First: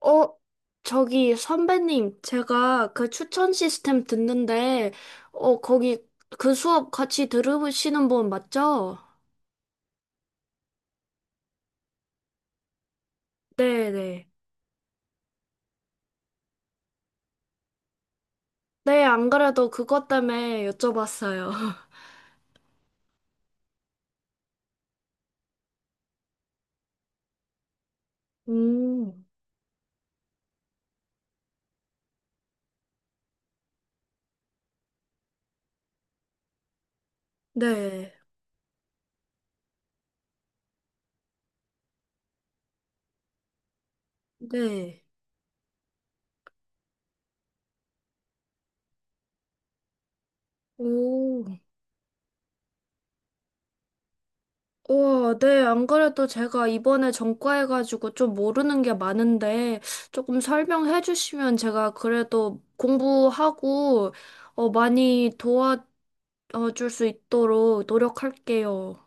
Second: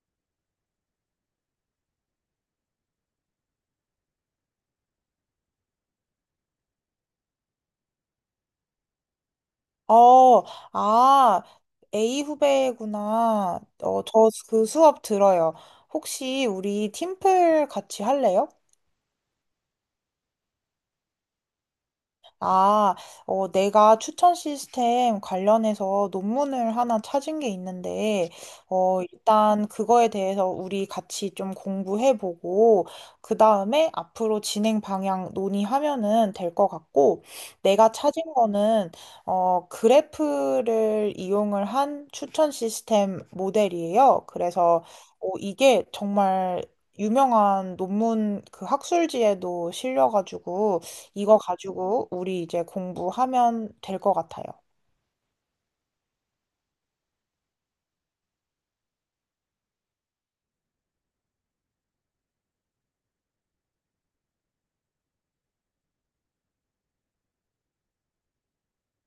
어, 저기 선배님, 제가 그 추천 시스템 듣는데, 어, 거기 그 수업 같이 들으시는 분 맞죠? 어, 아, A 후배구나. 네네. 네, 저 그 수업 들어요. 혹시 우리 팀플 같이 할래요? 네, 안 그래도 그것 때문에 여쭤봤어요. 아, 내가 추천 시스템 관련해서 논문을 하나 찾은 게 있는데, 음, 일단 그거에 대해서 우리 같이 좀 공부해보고, 그 다음에 앞으로 진행 방향 논의하면은 될 것 같고, 내가 네, 찾은 거는 그래프를 이용을 한 추천 시스템 모델이에요. 그래서 네. 이게 정말 유명한 논문, 그 학술지에도 실려가지고, 이거 오, 가지고 우리 이제 공부하면 될 것 같아요. 우와, 네, 안 그래도 제가 이번에 전과해가지고 좀 모르는 게 많은데, 조금 설명해 주시면 제가 그래도 공부하고, 어, 많이 도와, 줄 수 있도록 노력할게요.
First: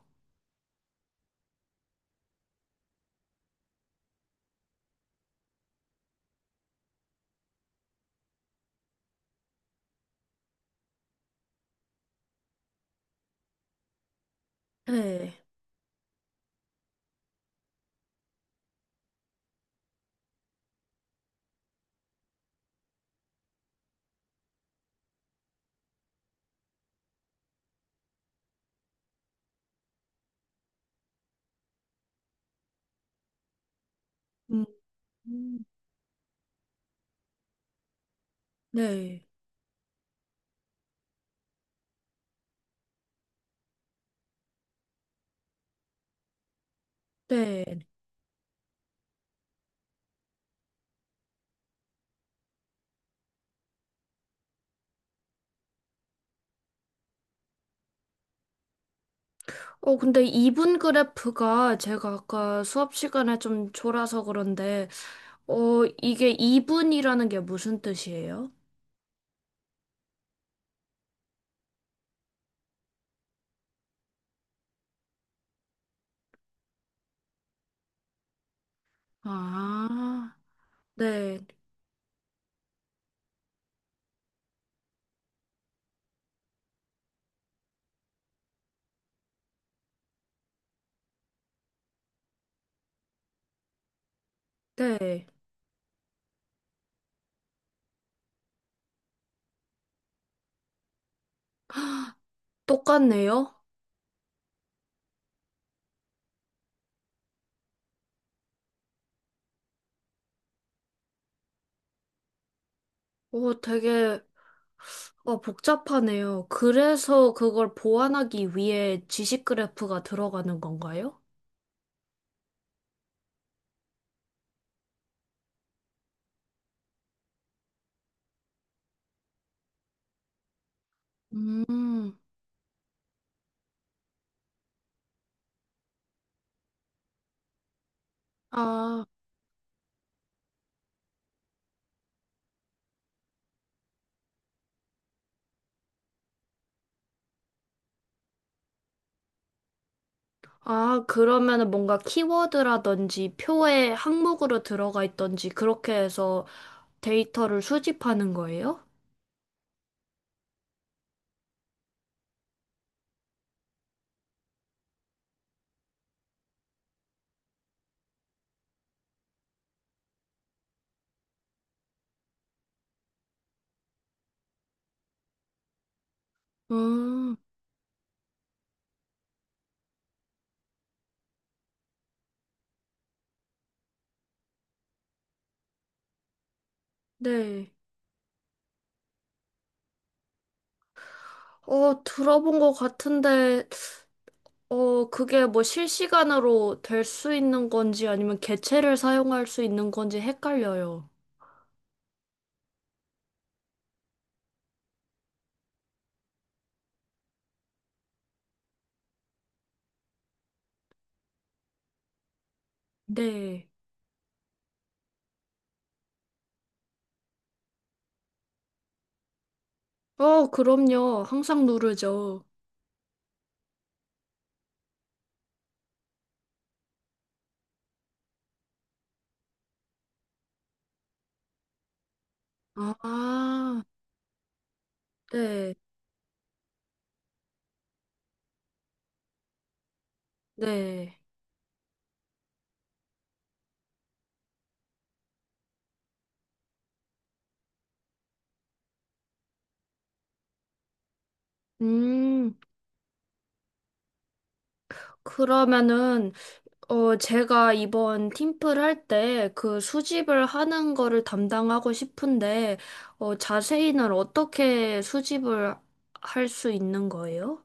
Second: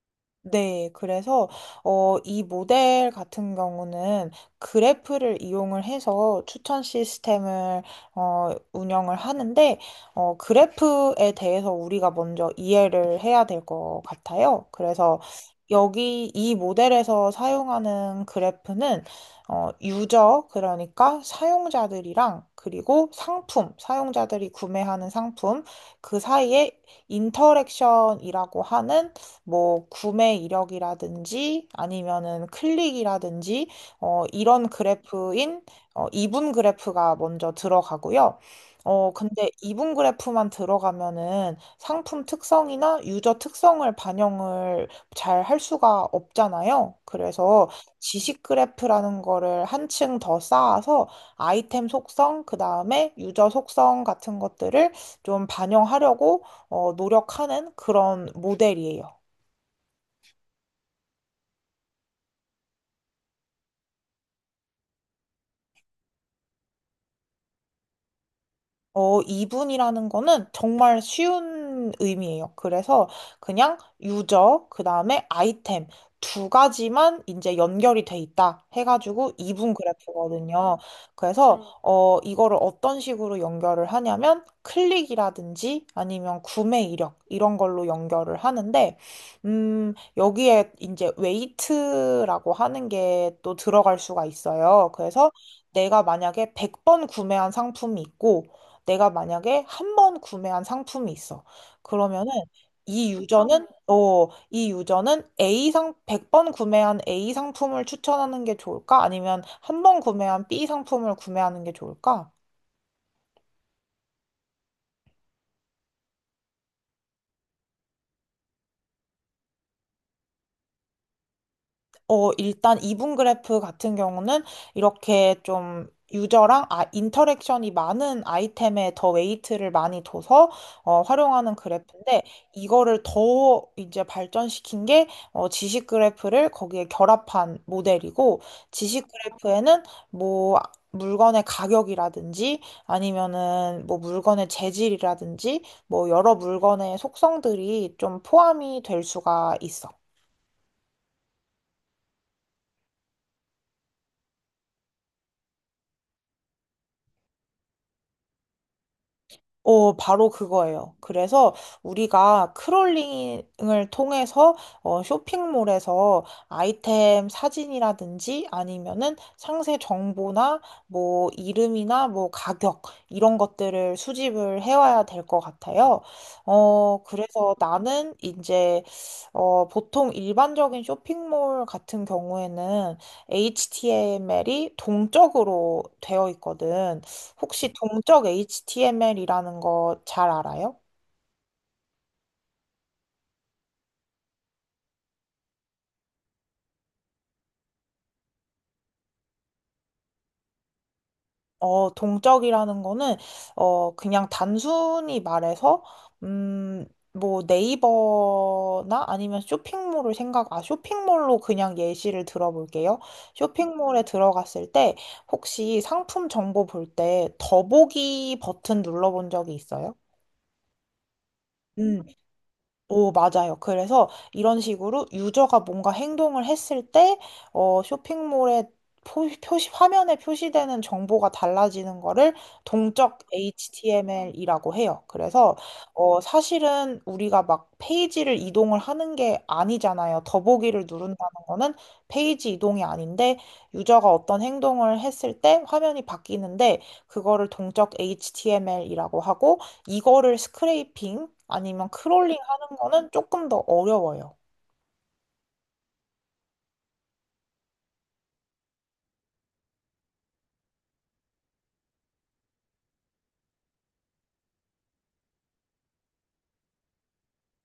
네, 그래서 이 모델 같은 경우는 그래프를 이용을 해서 추천 시스템을 운영을 하는데, 그래프에 대해서 우리가 먼저 이해를 해야 될 것 같아요. 그래서 네. 여기 이 모델에서 사용하는 그래프는, 유저, 그러니까 사용자들이랑, 그리고 상품, 사용자들이 구매하는 상품, 그 사이에 인터랙션이라고 하는 뭐 구매 이력이라든지 아니면은 클릭이라든지, 음. 이런 음. 그래프인 이분 그래프가 먼저 들어가고요. 네. 근데 이분 그래프만 들어가면은 상품 특성이나 유저 특성을 반영을 잘 할 수가 없잖아요. 그래서 네. 지식 그래프라는 거를 한 층 더 쌓아서 아이템 속성, 그 다음에 유저 속성 같은 것들을 좀 반영하려고 노력하는 그런 모델이에요. 어, 근데 이분 그래프가 제가 아까 수업 시간에 좀 졸아서 그런데, 이게 이분이라는 게 무슨 뜻이에요? 이분이라는 거는 정말 쉬운 의미예요. 그래서 그냥 유저, 그 다음에 아이템 두 가지만 이제 연결이 돼 있다 해가지고 이분 아, 그래프거든요. 네. 그래서 네. 이거를 어떤 식으로 연결을 하냐면 클릭이라든지 아니면 구매 이력 이런 걸로 연결을 하는데, 여기에 이제 웨이트라고 하는 게 또 들어갈 수가 있어요. 네. 그래서 내가 만약에 100번 구매한 상품이 있고, 내가 만약에 한 번 구매한 상품이 있어. 그러면은 이 똑같네요. 유저는 어, 이 유저는 A 상 100번 구매한 A 상품을 추천하는 게 좋을까? 아니면 한 번 구매한 B 상품을 구매하는 게 좋을까? 어, 되게, 복잡하네요. 그래서 그걸 보완하기 위해 지식 그래프가 들어가는 건가요? 일단 이분 그래프 같은 경우는 이렇게 좀 유저랑, 인터랙션이 많은 아이템에 더 웨이트를 많이 둬서 활용하는 음, 그래프인데, 이거를 더 이제 발전시킨 게 지식 그래프를 거기에 결합한 모델이고, 아. 지식 그래프에는 뭐 물건의 가격이라든지 아니면은 뭐 물건의 재질이라든지 뭐 여러 물건의 속성들이 좀 포함이 될 수가 있어. 아, 그러면은 뭔가 키워드라든지 표의 항목으로 들어가 있던지 그렇게 해서 데이터를 수집하는 거예요? 바로 그거예요. 그래서 우리가 크롤링을 통해서 쇼핑몰에서 아이템 사진이라든지 아니면은 상세 정보나 뭐 이름이나 뭐 가격 이런 것들을 수집을 해와야 될 것 같아요. 음, 그래서 나는 이제 보통 일반적인 쇼핑몰 같은 경우에는 HTML이 동적으로 되어 있거든. 네. 혹시 동적 HTML이라는 거 잘 알아요? 어, 들어본 것 같은데, 그게 뭐 실시간으로 될 수 있는 건지 아니면 개체를 사용할 수 있는 건지 헷갈려요. 동적이라는 거는, 그냥 단순히 말해서, 음, 뭐 네이버나 아니면 쇼핑몰로 그냥 예시를 들어볼게요. 네. 쇼핑몰에 들어갔을 때, 혹시 상품 정보 볼 때 더보기 버튼 눌러본 적이 있어요? 어, 그럼요. 항상 음. 누르죠. 오, 맞아요. 그래서 이런 식으로 유저가 뭔가 행동을 했을 때, 쇼핑몰에 표시, 화면에 표시되는 정보가 달라지는 거를 동적 아, HTML이라고 해요. 그래서, 네, 사실은 우리가 막 페이지를 이동을 하는 게 아니잖아요. 더보기를 누른다는 네. 거는 페이지 이동이 아닌데, 유저가 어떤 행동을 했을 때 화면이 바뀌는데, 그거를 동적 HTML이라고 하고, 이거를 스크레이핑 아니면 크롤링 음, 는 거는 조금 더 어려워요. 그러면은 제가 이번 팀플 할 때 그 수집을 하는 거를 담당하고 싶은데, 어, 자세히는 어떻게 수집을 할 수 있는 거예요?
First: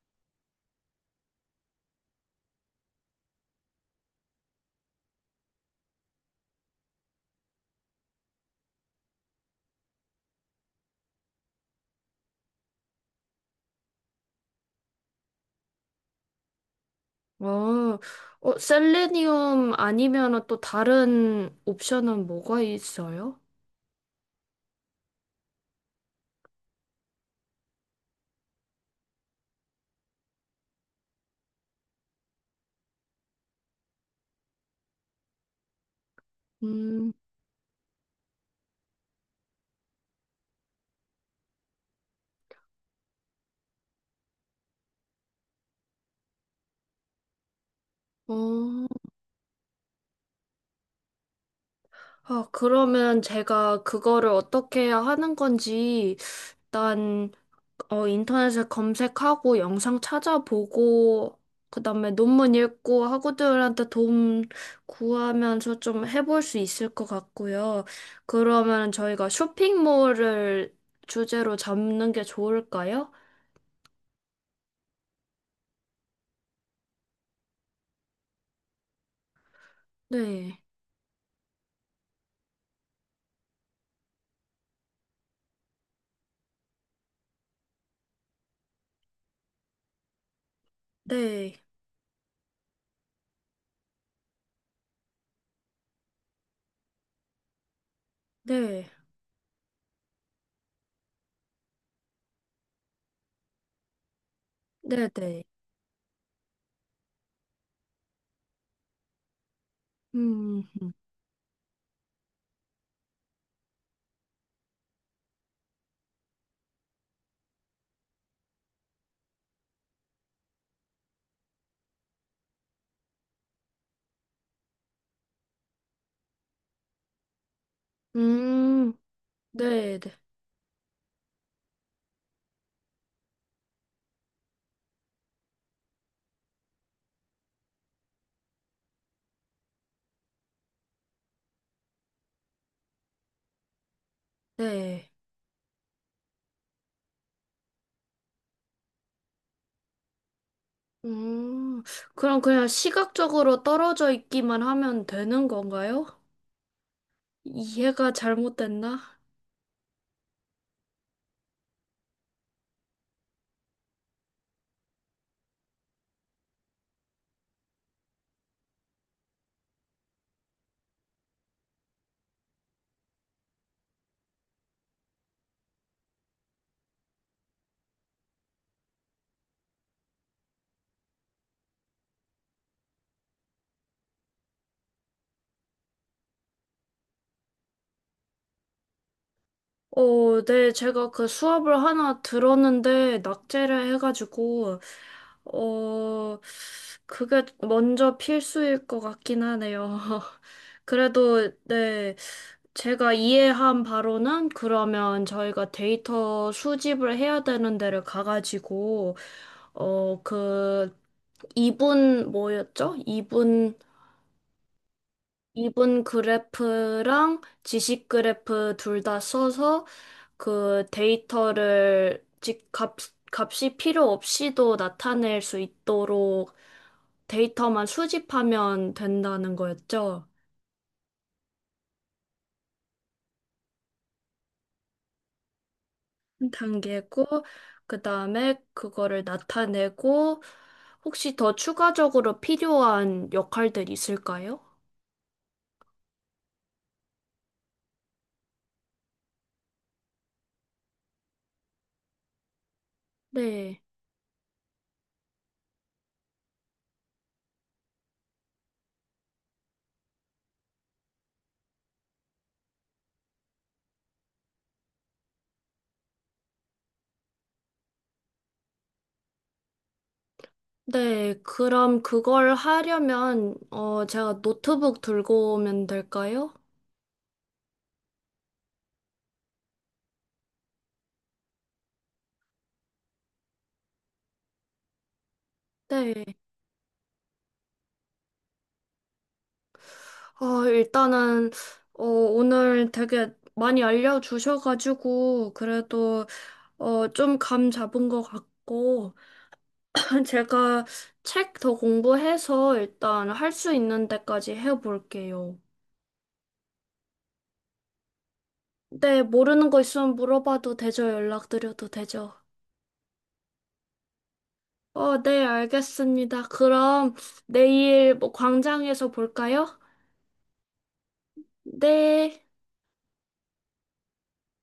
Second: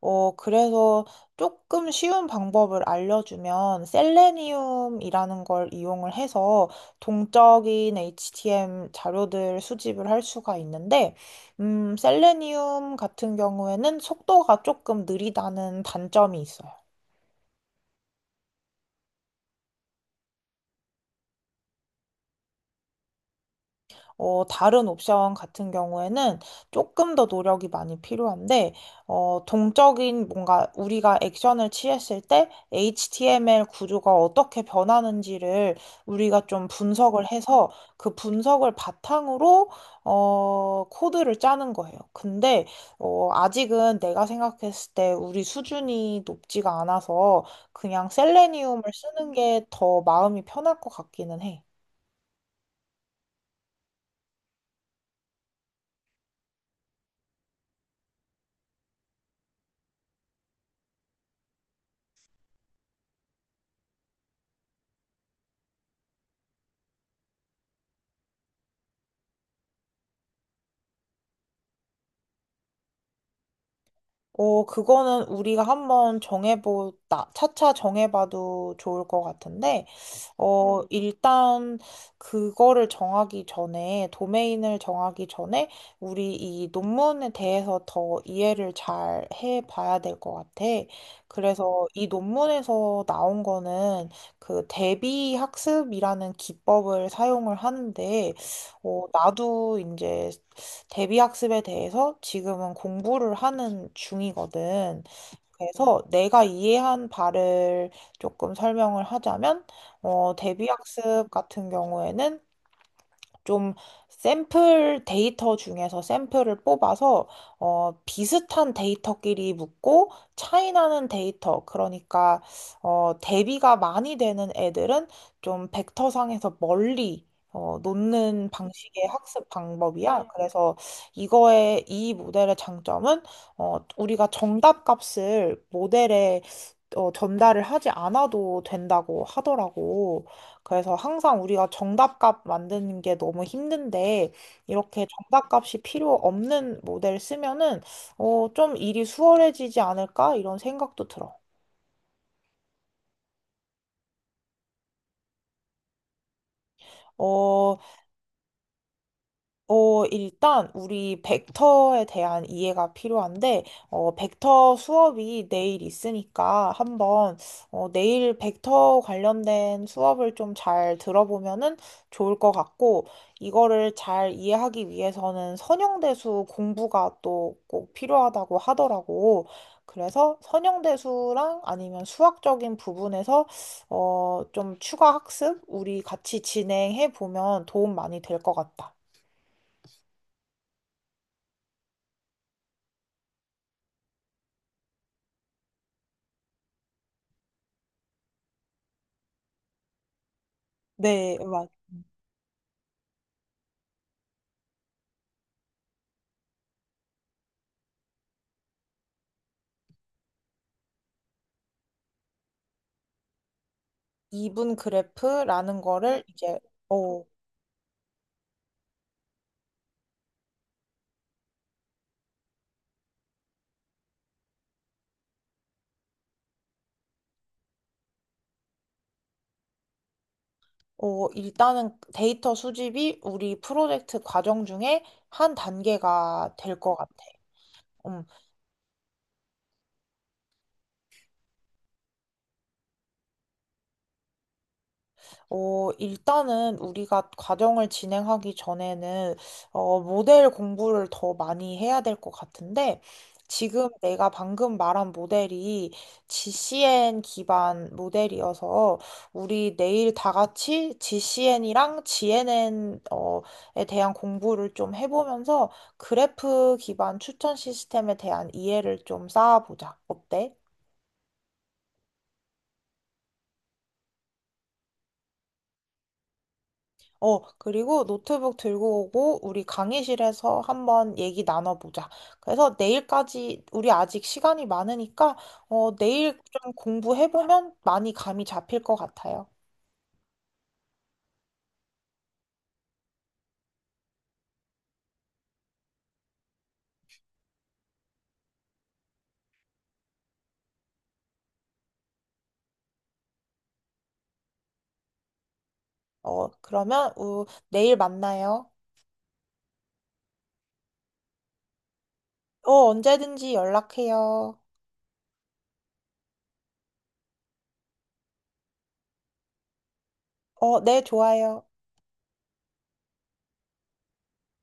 그래서 조금 쉬운 방법을 알려주면 셀레니움이라는 걸 이용을 해서 동적인 HTM 자료들 수집을 할 수가 있는데, 셀레니움 같은 경우에는 속도가 조금 느리다는 단점이 있어요. 어, 어, 셀레니움 아니면 또 다른 옵션은 뭐가 있어요? 다른 옵션 같은 경우에는 조금 더 노력이 많이 필요한데, 동적인 뭔가 우리가 액션을 취했을 때 HTML 구조가 어떻게 변하는지를 우리가 좀 음, 분석을 해서 그 분석을 바탕으로, 코드를 짜는 거예요. 근데, 아직은 내가 생각했을 때 우리 수준이 높지가 않아서 그냥 셀레니움을 어, 쓰는 게 더 마음이 편할 것 같기는 해. 아, 그러면 제가 그거를 어떻게 하는 건지 일단 인터넷에 검색하고 영상 찾아보고, 그 다음에 논문 읽고 학우들한테 도움 구하면서 좀 해볼 수 있을 것 같고요. 그러면 저희가 쇼핑몰을 주제로 잡는 게 좋을까요? 그거는 우리가 한번 차차 정해봐도 좋을 것 같은데, 네, 일단 그거를 정하기 전에, 도메인을 정하기 전에, 우리 이 논문에 대해서 더 이해를 잘 해봐야 될 것 같아. 네, 그래서 이 논문에서 나온 거는 그 대비 학습이라는 기법을 사용을 하는데, 네, 나도 이제 대비 학습에 대해서 지금은 공부를 하는 중이거든. 네, 네. 그래서 내가 이해한 바를 조금 설명을 하자면, 음, 대비학습 같은 경우에는 좀 샘플 데이터 중에서 샘플을 뽑아서 비슷한 데이터끼리 묶고 차이 나는 데이터, 그러니까 대비가 많이 되는 애들은 좀 벡터상에서 멀리 놓는 음, 방식의 학습 네, 네, 방법이야. 네. 그래서 이거의 이 모델의 장점은, 우리가 정답 값을 모델에 전달을 하지 않아도 된다고 하더라고. 그래서 항상 우리가 정답값 만드는 게 너무 힘든데, 이렇게 네. 정답값이 필요 없는 모델 쓰면은, 좀 일이 수월해지지 않을까? 이런 생각도 들어. 음, 그럼 그냥 시각적으로 떨어져 있기만 하면 되는 건가요? 어, 이해가 잘못됐나? 일단 우리 벡터에 대한 이해가 필요한데, 벡터 수업이 내일 있으니까 한번, 내일 벡터 관련된 수업을 좀 잘 들어보면은 좋을 것 같고, 이거를 잘 이해하기 위해서는 선형대수 공부가 또 꼭 필요하다고 하더라고. 그래서 선형대수랑 아니면 수학적인 부분에서 좀 추가 학습 우리 같이 진행해 보면 도움 많이 될 것 같다. 어, 네, 제가 그 수업을 하나 들었는데, 낙제를 해가지고, 어, 그게 먼저 필수일 것 같긴 하네요. 네, 그래도, 막 네, 제가 이해한 바로는 그러면 저희가 데이터 수집을 해야 되는 데를 가가지고, 어, 그, 이분, 뭐였죠? 이분 이분 그래프라는 이분 거를 이제 어, 그래프랑 지식 그래프 둘 다 써서 그 데이터를 즉 값, 값이 필요 없이도 나타낼 수 있도록 데이터만 수집하면 된다는 거였죠. 일단은 데이터 수집이 우리 프로젝트 과정 중에 한 단계가 될 것 같아. 단계고, 그 다음에 그거를 나타내고, 혹시 더 추가적으로 필요한 역할들 있을까요? 일단은 우리가 과정을 진행하기 전에는, 모델 공부를 더 많이 해야 될 것 같은데, 네. 지금 내가 방금 말한 모델이 GCN 기반 모델이어서, 우리 내일 다 같이 GCN이랑 GNN, 에 대한 공부를 좀 해보면서, 그래프 기반 추천 시스템에 대한 이해를 좀 쌓아보자. 어때? 네, 그럼 그걸 하려면, 제가 노트북 들고 오면 될까요? 그리고 노트북 들고 오고 우리 강의실에서 한번 얘기 나눠보자. 그래서 내일까지 우리 아직 시간이 많으니까 네. 내일 좀 공부해보면 많이 감이 잡힐 것 같아요. 어, 일단은, 오늘 되게 많이 알려주셔가지고, 그래도, 좀 감 잡은 것 같고, 제가 책 더 공부해서 일단 할 수 있는 데까지 해볼게요. 그러면 내일 만나요. 네, 모르는 거 있으면 물어봐도 되죠? 연락드려도 되죠? 언제든지 연락해요. 어, 네, 알겠습니다. 그럼 내일 뭐 광장에서 볼까요? 네, 좋아요. 네.